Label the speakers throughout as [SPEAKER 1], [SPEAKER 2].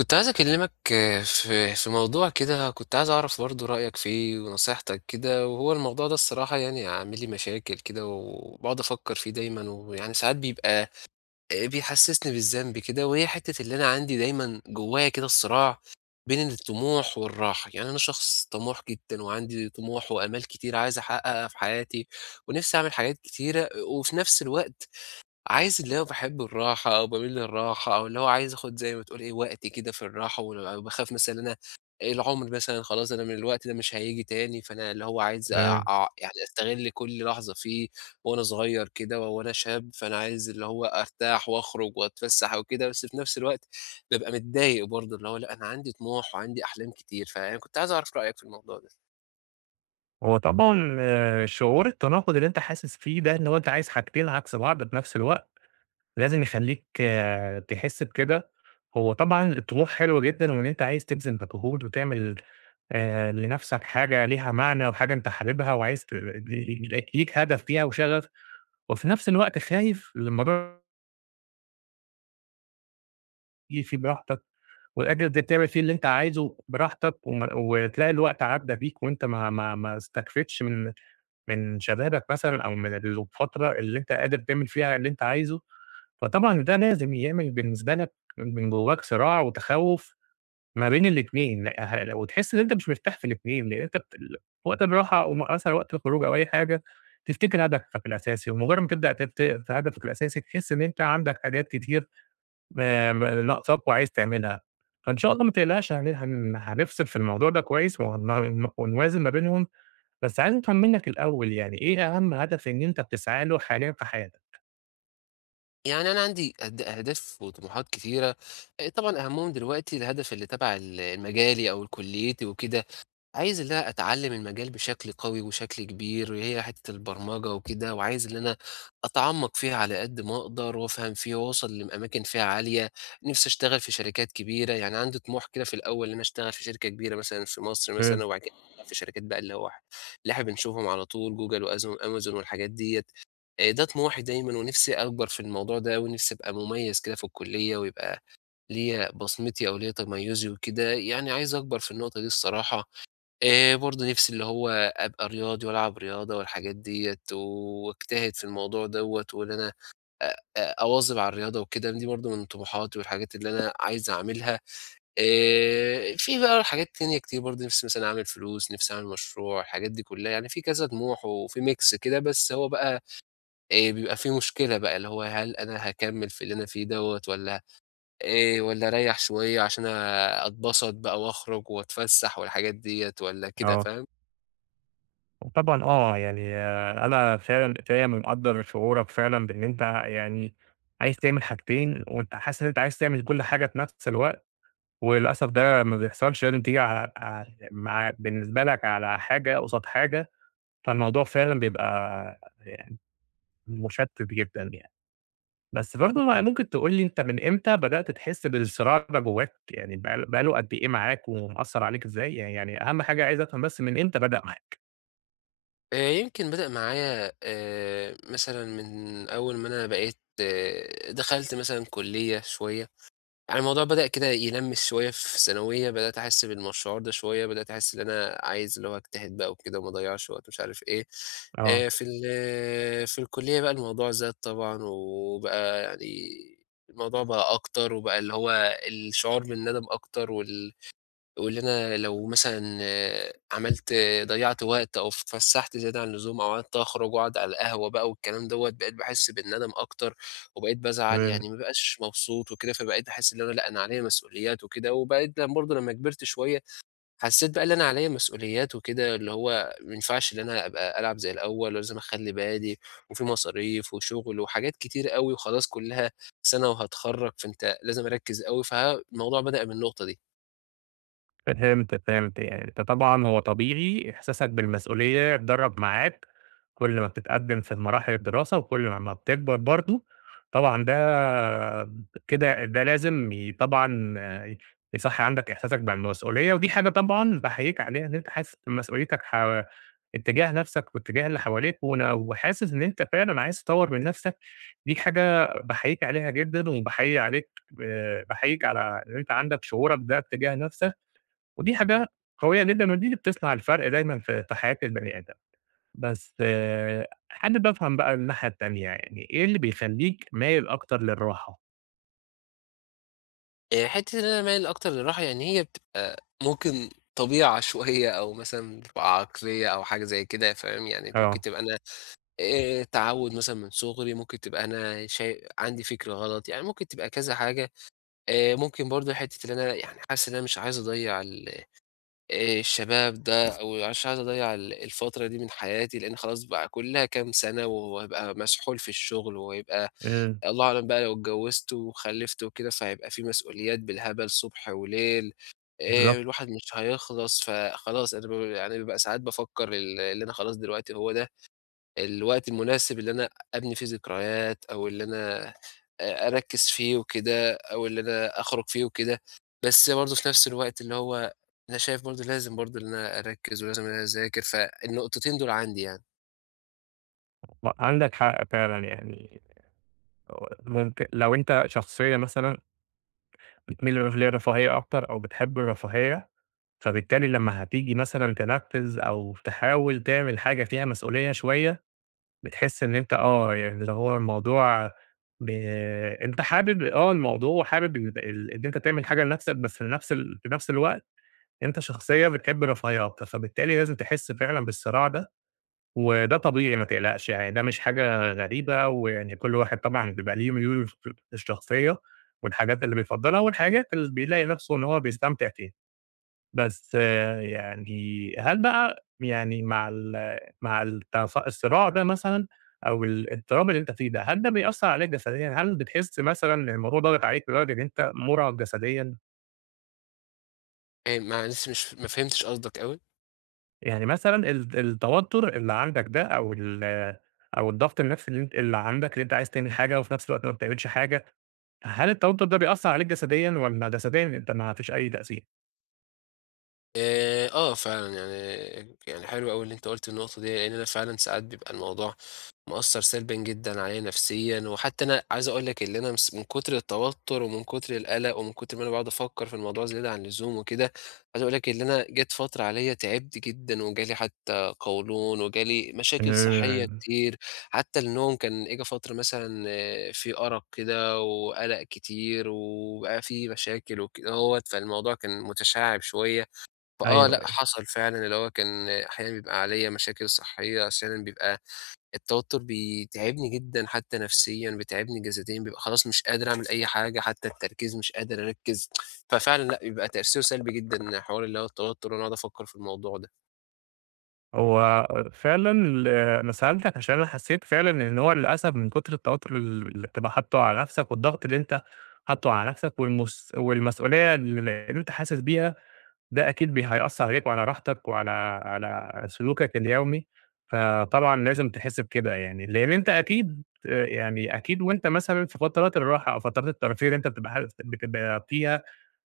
[SPEAKER 1] كنت عايز أكلمك في موضوع كده، كنت عايز أعرف برضه رأيك فيه ونصيحتك كده. وهو الموضوع ده الصراحة يعني عامل لي مشاكل كده، وبقعد أفكر فيه دايما، ويعني ساعات بيبقى بيحسسني بالذنب كده. وهي حتة اللي أنا عندي دايما جوايا كده الصراع بين الطموح والراحة. يعني أنا شخص طموح جدا وعندي طموح وآمال كتير عايز أحققها في حياتي، ونفسي أعمل حاجات كتيرة. وفي نفس الوقت عايز اللي هو باحب الراحة، أو باميل للراحة، أو اللي هو عايز آخُد زي ما تقول وقتي كده في الراحة. ول باخاف مثلًا إن أنا العُمر مثلًا خلاص، أنا من الوقت ده مش هييجي تاني. فأنا اللي هو عايز أ
[SPEAKER 2] إمم،
[SPEAKER 1] أع يعني أستغل كل لحظة فيه وأنا صغير كده وأنا شاب. فأنا عايز اللي هو أرتاح وأخرج وأتفسّح وكده، بس في نفس الوقت بابقى متضايق برضه، اللي هو لأ، أنا عندي طموح وعندي أحلام كتير. فأنا كنت عايز أعرف رأيك في الموضوع ده.
[SPEAKER 2] هو طبعًا شعور التناقض اللي أنت حاسس فيه ده، إن هو أنت عايز حاجتين عكس بعض في نفس الوقت، لازم يخلّيك تحس بكده. هو طبعًا الطموح حلو جدًا وإن أنت عايز تبذل مجهود وتعمل لنفسك حاجة ليها معنى وحاجة أنت حاببها وعايز ت ليك هدف فيها وشغف، وفي نفس الوقت خايف الموضوع ييجي فيه براحتك وقادر تعمل فيه اللي أنت عايزه براحتك وتلاقي الوقت عدّى بيك وأنت ما استكفيتش من شبابك مثلًا أو من الفترة اللي أنت قادر تعمل فيها اللي أنت عايزه، فطبعًا ده لازم يعمل بالنسبة لك من جواك صراع وتخوّف ما بين الاتنين. وتحس إن أنت مش مرتاح في الاتنين، لإن أنت بت ال وقت الراحة أو مثلًا وقت الخروج أو أي حاجة تفتكر هدفك الأساسي، ومجرد ما تبدأ في هدفك الأساسي تحس إن أنت عندك حاجات كتير م ناقصاك وعايز تعملها، فإن شاء الله ما تقلقش هن هن هنفصل في الموضوع ده كويس ونوازن ما بينهم. بس عايز أفهم منّك الأول يعني إيه أهم هدف إن أنت بتسعى له حاليًا في حياتك؟
[SPEAKER 1] يعني أنا عندي أهداف وطموحات كتيرة. طبعًا أهمهم دلوقتي الهدف اللي تبع مجالي أو كُلّيتي وكده. عايز إن أنا أتعلم المجال بشكل قوي وشكل كبير، وهي حتّة البرمجة وكده. وعايز إن أنا أتعمّق فيها على قد ما أقدر، وأفهم فيها وأوصل لأماكن فيها عالية. نِفْسي أشتغل في شركات كبيرة، يعني عندي طموح كده في الأول إن أنا أشتغل في شركة كبيرة مثلًا في مصر
[SPEAKER 2] إمم.
[SPEAKER 1] مثلًا، وبعد كده في شركات بقى اللي هو اللي إحنا بنشوفهم على طول: جوجل أمازون والحاجات ديّة. ده طموحي دايمًا، ونِفْسي أكبر في الموضوع ده، ونِفْسي أبقى مميّز كده في الكلية، ويبقى ليّا بصمتي أو ليّا تميُّزي وكده. يعني عايز أكبر في النقطة دي الصراحة. برضه نِفْسي اللي هو أبقى رياضي وألعب رياضة والحاجات ديّة، واجتهد في الموضوع دَوّة، وإن أنا أ أ أواظب على الرياضة وكده. دي برضه من طموحاتي والحاجات اللي أنا عايز أعملها. في بقى حاجات تانية كتير برضه، نِفْسي مثلًا أعمل فلوس، نِفْسي أعمل مشروع، الحاجات دي كُلّها. يعني في كذا طموح وفي mix كده. بس هو بقى بيبقى في مشكلة بقى، اللي هو هل أنا هاكمّل في اللي أنا فيه دَوّة، والّا أريّح شوية عشان أتبسط بقى وأخرج وأتفسّح والحاجات ديّة، والّا كده،
[SPEAKER 2] آه.
[SPEAKER 1] فاهم؟
[SPEAKER 2] وطبعًا أنا فعلًا مقدّر شعورك فعلًا بإن أنت يعني عايز تعمل حاجتين، وأنت حاسس إن أنت عايز تعمل كل حاجة في نفس الوقت، وللأسف ده ما بيحصلش، لازم تيجي ع ع مع بالنسبة لك على حاجة قصاد حاجة، فالموضوع فعلًا بيبقى يعني مشتت جدًا يعني. بس برضه ما ممكن تقول لي أنت من إمتى بدأت تحس بالصراع ده جواك؟ يعني بقى له قد إيه معاك ومأثّر عليك إزاي؟ يعني أهم حاجة عايز أفهم بس من إمتى بدأ معاك؟
[SPEAKER 1] يمكن بدأ معايا مثلًا من أول ما أنا بقيت دخلت مثلًا كُلّية شوية. يعني الموضوع بدأ كده يلمِّس شوية في ثانوية، بدأت أحس بالمشوار ده شوية، بدأت أحس إن أنا عايز اللي هو أجتهد بقى وكده وما أضيّعش وقت ومش عارف إيه. في ال آه، في الكُلّية بقى الموضوع زاد طبعًا وبقى يعني الموضوع بقى أكتر، وبقى اللي هو الشعور بالندم أكتر. وال يقول لنا لو مثلًا آه، عملت ضيّعت وقت أو اتفسّحت زيادة عن اللزوم أو قعدت أخرج وأقعد على القهوة بقى والكلام دوّة، بقيت باحس بالندم أكتر، وبقيت بازعل،
[SPEAKER 2] آه.
[SPEAKER 1] يعني ما بابقاش مبسوط وكده. فبقيت باحس إن أنا لأ، أنا عليّا مسؤوليات وكده. وبقيت لم برضه لمّا كبرت شوية حسّيت بقى إن أنا عليّا مسؤوليات وكده، اللي هو ما ينفعش إن أنا أبقى ألعب زي الأول ولازم أخلّي بالي. وفي مصاريف وشغل وحاجات كتير أوي، وخلاص كُلّها سَنة وهاتخرّج، فأنت لازم أركّز أوي. فالموضوع بدأ من النقطة دي.
[SPEAKER 2] فهمت، فهمت. يعني أنت طبعًا هو طبيعي إحساسك بالمسؤولية يتدرّب معاك كل ما بتتقدّم في مراحل الدراسة وكل ما بتكبر برضه. طبعًا ده لازم طبعًا يصحّي عندك إحساسك بالمسؤولية، ودي حاجة طبعًا باحييك عليها إن أنت حاسس بمسؤوليتك اتجاه نَفْسك واتجاه اللي حواليك وحاسس إن أنت فعلًا عايز تطوّر من نَفْسك. دي حاجة باحييك عليها جدًا وباحيي عليك باحييك على إن أنت عندك شعورك ده اتجاه نَفْسك. ودي حاجة قوية جدًا، ودي اللي بتصنع الفرق دايمًا في حياة البني آدم. بس آه، حابب أفهم بقى الناحية التانية، يعني إيه اللي بيخلّيك مايل أكتر للراحة؟
[SPEAKER 1] حتّة إن أنا مايل أكتر للراحة، يعني هي بتبقى ممكن طبيعة شوية، أو مثلًا بتبقى عقلية أو حاجة زي كده فاهم. يعني ممكن
[SPEAKER 2] آه.
[SPEAKER 1] تبقى أنا تعوُّد مثلًا من صغري، ممكن تبقى أنا عندي فكر غلط، يعني ممكن تبقى كذا حاجة. ممكن برضه حتّة إن أنا يعني حاسس إن أنا مش عايز أضيّع ال الشباب ده، أو مش عايز أضيّع الفترة دي من حياتي. لإن خلاص بقى كُلّها كام سَنة وهابقى مسحول في الشغل، وهيبقى
[SPEAKER 2] إمم.
[SPEAKER 1] الله أعلم بقى لو اتجوّزت وخلّفت وكده، فهيبقى في مسؤوليات بالهبل صبح وليل.
[SPEAKER 2] بالضبط.
[SPEAKER 1] الواحد مش هيخلص. فخلاص أنا يعني بابقى ساعات بافكّر اللي أنا خلاص دلوقتي هو ده الوقت المناسب اللي أنا أبني فيه ذكريات، أو اللي أنا أركّز فيه وكده، أو اللي أنا أخرج فيه وكده. بس برضه في نفس الوقت اللي هو أنا شايف برضه لازم برضه إن أنا أركّز ولازم إن أنا أذاكر. فالنقطتين دول عندي يعني.
[SPEAKER 2] عندك حق فعلًا يعني ممكن لو أنت شخصية مثلًا بتميل للرفاهية أكتر أو بتحب الرفاهية، فبالتالي لمّا هتيجي مثلًا تنفّذ أو تحاول تعمل حاجة فيها مسؤولية شوية بتحس إن أنت يعني اللي هو الموضوع ب أنت حابب الموضوع وحابب ال ال إن أنت تعمل حاجة لنفسك، بس في نفس الوقت أنت شخصية بتحب الرفاهية أكتر، فبالتالي لازم تحس فعلًا بالصراع ده، وده طبيعي ما تقلقش يعني ده مش حاجة غريبة. ويعني كل واحد طبعًا بيبقى ليه ميوله الشخصية والحاجات اللي بيفضّلها والحاجات اللي بيلاقي نفسه إن هو بيستمتع فيها. بس آه، يعني هل بقى يعني مع ال مع التص الصراع ده مثلًا أو ال الاضطراب اللي أنت فيه ده، هل ده بيأثّر عليك جسديًا؟ هل بتحس مثلًا إن الموضوع ضاغط عليك لدرجة إن أنت مُرهَق جسديًا؟
[SPEAKER 1] معلش مش ما فهمتش قصدك أوي.
[SPEAKER 2] يعني مثلًا التوتر اللي عندك ده أو الضغط النفسي اللي أنت اللي عندك اللي أنت عايز تعمل حاجة وفي نفس الوقت ما بتعملش حاجة، هل التوتر ده بيأثّر عليك جسديًا والّا جسديًا أنت ما فيش أي تأثير؟
[SPEAKER 1] آه فعلًا يعني، يعني حلو أوي اللي أنت قُلت النقطة دي. لإن أنا فعلًا ساعات بيبقى الموضوع مأثّر سلبًا جدًا عليَّ نفسيًا. وحتى أنا عايز أقول لك اللي أنا مس من كتر التوتر ومن كتر القلق ومن كتر ما أنا باقعد أفكّر في الموضوع زيادة عن اللزوم وكده، عايز أقول لك اللي أنا جات فترة عليَّ تعبت جدًا، وجالي حتى قولون، وجالي مشاكل
[SPEAKER 2] آآ
[SPEAKER 1] صحية كتير. حتى النوم كان إجا فترة مثلًا في أرق كده وقلق كتير، وبقى في مشاكل وكدهوّة. فالموضوع كان متشعِّب شوية. فآه، لأ،
[SPEAKER 2] أيوه.
[SPEAKER 1] حصل فعلًا اللي هو كان أحيانًا بيبقى عليّا مشاكل صحية، أحيانًا بيبقى التوتر بيتعبني جدًا حتى نفسيًا، بيتعبني جسديًا، بيبقى خلاص مش قادر أعمل أي حاجة، حتى التركيز مش قادر أركّز. ففعلًا لأ، بيبقى تأثيره سلبي جدًا حوار اللي هو التوتر وأنا أقعد أفكّر في الموضوع ده.
[SPEAKER 2] هو فعلًا أنا سألتك عشان أنا حسيت فعلًا إن هو للأسف من كتر التوتر اللي بتبقى حاطّه على نفْسك والضغط اللي أنت حاطّه على نفْسك والمسؤولية اللي أنت حاسس بيها، ده أكيد هيأثّر عليك وعلى راحتك على سلوكك اليومي، فطبعًا لازم تحس بكده يعني، لإن أنت أكيد آه، يعني أكيد وأنت مثلًا في فترات الراحة أو فترات الترفيه اللي أنت بتبقى فيها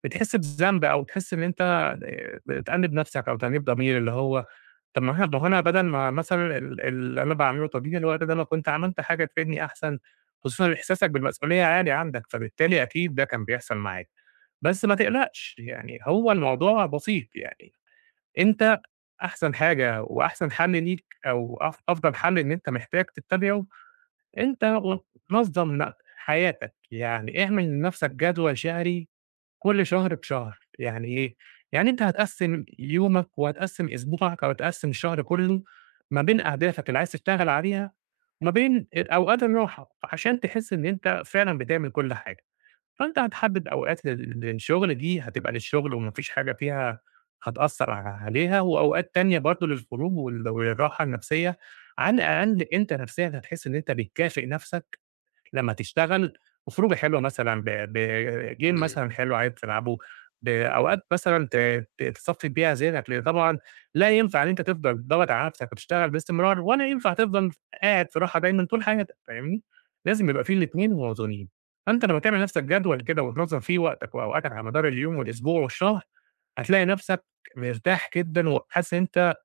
[SPEAKER 2] بتحس بذنب أو تحس إن أنت بتأنِّب نَفْسك أو تأنيب ضمير، اللي هو طَب ما أنا ما هو أنا بدل ما مثلًا اللي أنا باعمله طبيعي الوقت ده أنا كنت عملت حاجة تفيدني أحسن، خصوصًا إحساسك بالمسؤولية عالي عندك، فبالتالي أكيد ده كان بيحصل معاك. بس ما تقلقش، يعني هو الموضوع بسيط يعني. أنت أحسن حاجة وأحسن حَل ليك أو أف أفضل حَل إن أنت محتاج تتّبعه. أنت و نظّم ن حياتك، يعني اعمل لنَفْسك جدول شهري كل شهر بشهر، يعني إيه، يعني أنت هتقسّم يومك وهتقسّم أسبوعك أو هتقسّم الشهر كلّه ما بين أهدافك اللي عايز تشتغل عليها وما بين أوقات الراحة، عشان تحس إن أنت فعلًا بتعمل كل حاجة. فأنت هتحدد أوقات للشغل دي هتبقى للشغل وما فيش حاجة فيها هتأثّر ع عليها، وأوقات تانية برضه للخروج وال والراحة النفسية. على الأقل أنت نفسيًا هتحس إن أنت بتكافئ نفسك لمّا تشتغل بخروجة حلوة مثلًا بgame
[SPEAKER 1] إمم.
[SPEAKER 2] مثلًا حلو عايز تلعبه، بأوقات مثلًا ت ت تصفّي بيها ذهنك، لإن طبعًا لا ينفع إن أنت تفضل تضغط على نفسك وتشتغل باستمرار، ولا ينفع تفضل قاعد في راحة دايمًا طول حياتك، فاهمني؟ لازم يبقى في الاتنين موازونين. فأنت لمّا تعمل لنفسك جدول كده وتنظّم فيه وقتك وأوقاتك على مدار اليوم والأسبوع والشهر، هتلاقي نفسك مرتاح جدًا وحاسس إن أنت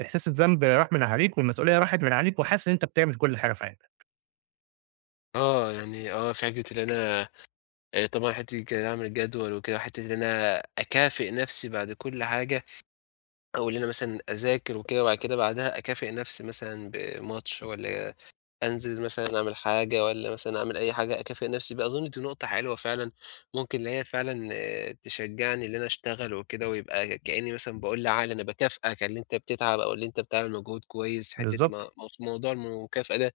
[SPEAKER 2] إحساس الذنب راح من عليك والمسؤولية راحت من عليك، وحاسس إن أنت بتعمل كل حاجة في حياتك.
[SPEAKER 1] آه، يعني آه، فكرة اللي أنا طبعًا حتّة كده أعمل جدول وكده، حتّة اللي أنا أكافئ نفسي بعد كل حاجة، أو اللي أنا مثلًا أذاكر وكده وبعد كده بعدها أكافئ نفسي مثلًا بماتش، والّا أنزل مثلًا أعمل حاجة، والّا مثلًا أعمل أي حاجة أكافئ نفسي بيها. أظن دي نقطة حلوة فعلًا، ممكن اللي هي فعلًا آه، تشجّعني إن أنا أشتغل وكده، ويبقى كإني مثلًا باقول لعقلي أنا باكافئك على اللي أنت بتتعب أو اللي أنت بتعمل مجهود كويس. حتّة م
[SPEAKER 2] بالضبط.
[SPEAKER 1] مف موضوع المكافأة ده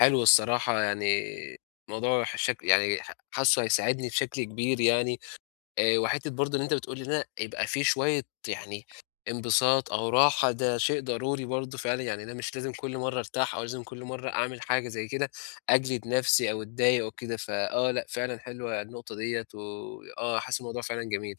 [SPEAKER 1] حلو الصراحة يعني. موضوع يعني حاسّه هيساعدني بشكل كبير يعني. وحتّة برضه إن أنت بتقول لي إن أنا يبقى في شوية يعني انبساط أو راحة، ده شيء ضروري برضه فعلًا. يعني أنا مش لازم كل مرّة أرتاح، أو لازم كل مرّة أعمل حاجة زي كده أجلد نَفْسي أو أتضايق أو كده. فآه لأ، فعلًا حلوة النقطة ديّة، وآه، حاسس الموضوع فعلًا جميل.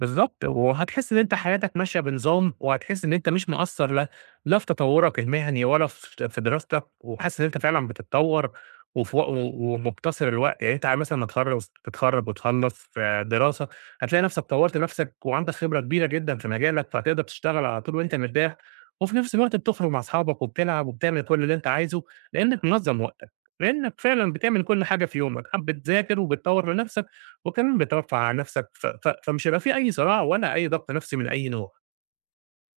[SPEAKER 2] بالضبط، وهتحس إن أنت حياتك ماشية بنظام، وهتحس إن أنت مش مقصّر لا في تطوّرك المهني ولا في دراستك، وحاسس إن أنت فعلًا بتتطوّر وفي وق- و ومقتصر الوقت. يعني أنت مثلًا هتخلّص تتخرّج وتخلّص دراسة، هتلاقي نفسك طوّرت نفسك وعندك خبرة كبيرة جدًا في مجالك، فهتقدر تشتغل على طول وأنت مرتاح، وفي نفس الوقت بتخرج مع أصحابك وبتلعب وبتعمل كل اللي أنت عايزه، لإنك منظّم وقتك، لإنك فعلًا بتعمل كل حاجة في يومك، بتذاكر وبتطوّر من نفسك. وكمان بترفّه عن نَفْسك ف ف فمش هيبقى في أي صراع ولا أي ضغط نَفْسي من أي نوع.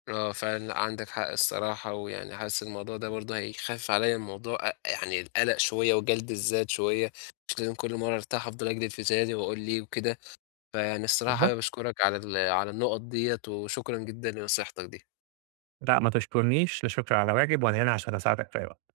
[SPEAKER 1] آه فعلًا لأ، عندك حق الصراحة. ويعني حاسس الموضوع ده برضه هيخفف عليّا الموضوع أ يعني القلق شوية وجلد الذات شوية. مش لازم كل مرّة أرتاح أفضل أجلد في ذاتي وأقول ليه وكده. فيعني الصراحة حابب
[SPEAKER 2] بالضبط.
[SPEAKER 1] أشكرك على على النُقط ديّة، وشكرًا جدًا لنصيحتك دي.
[SPEAKER 2] لأ ما تشكرنيش، لا شكر على واجب وأنا هنا عشان أساعدك في أي وقت.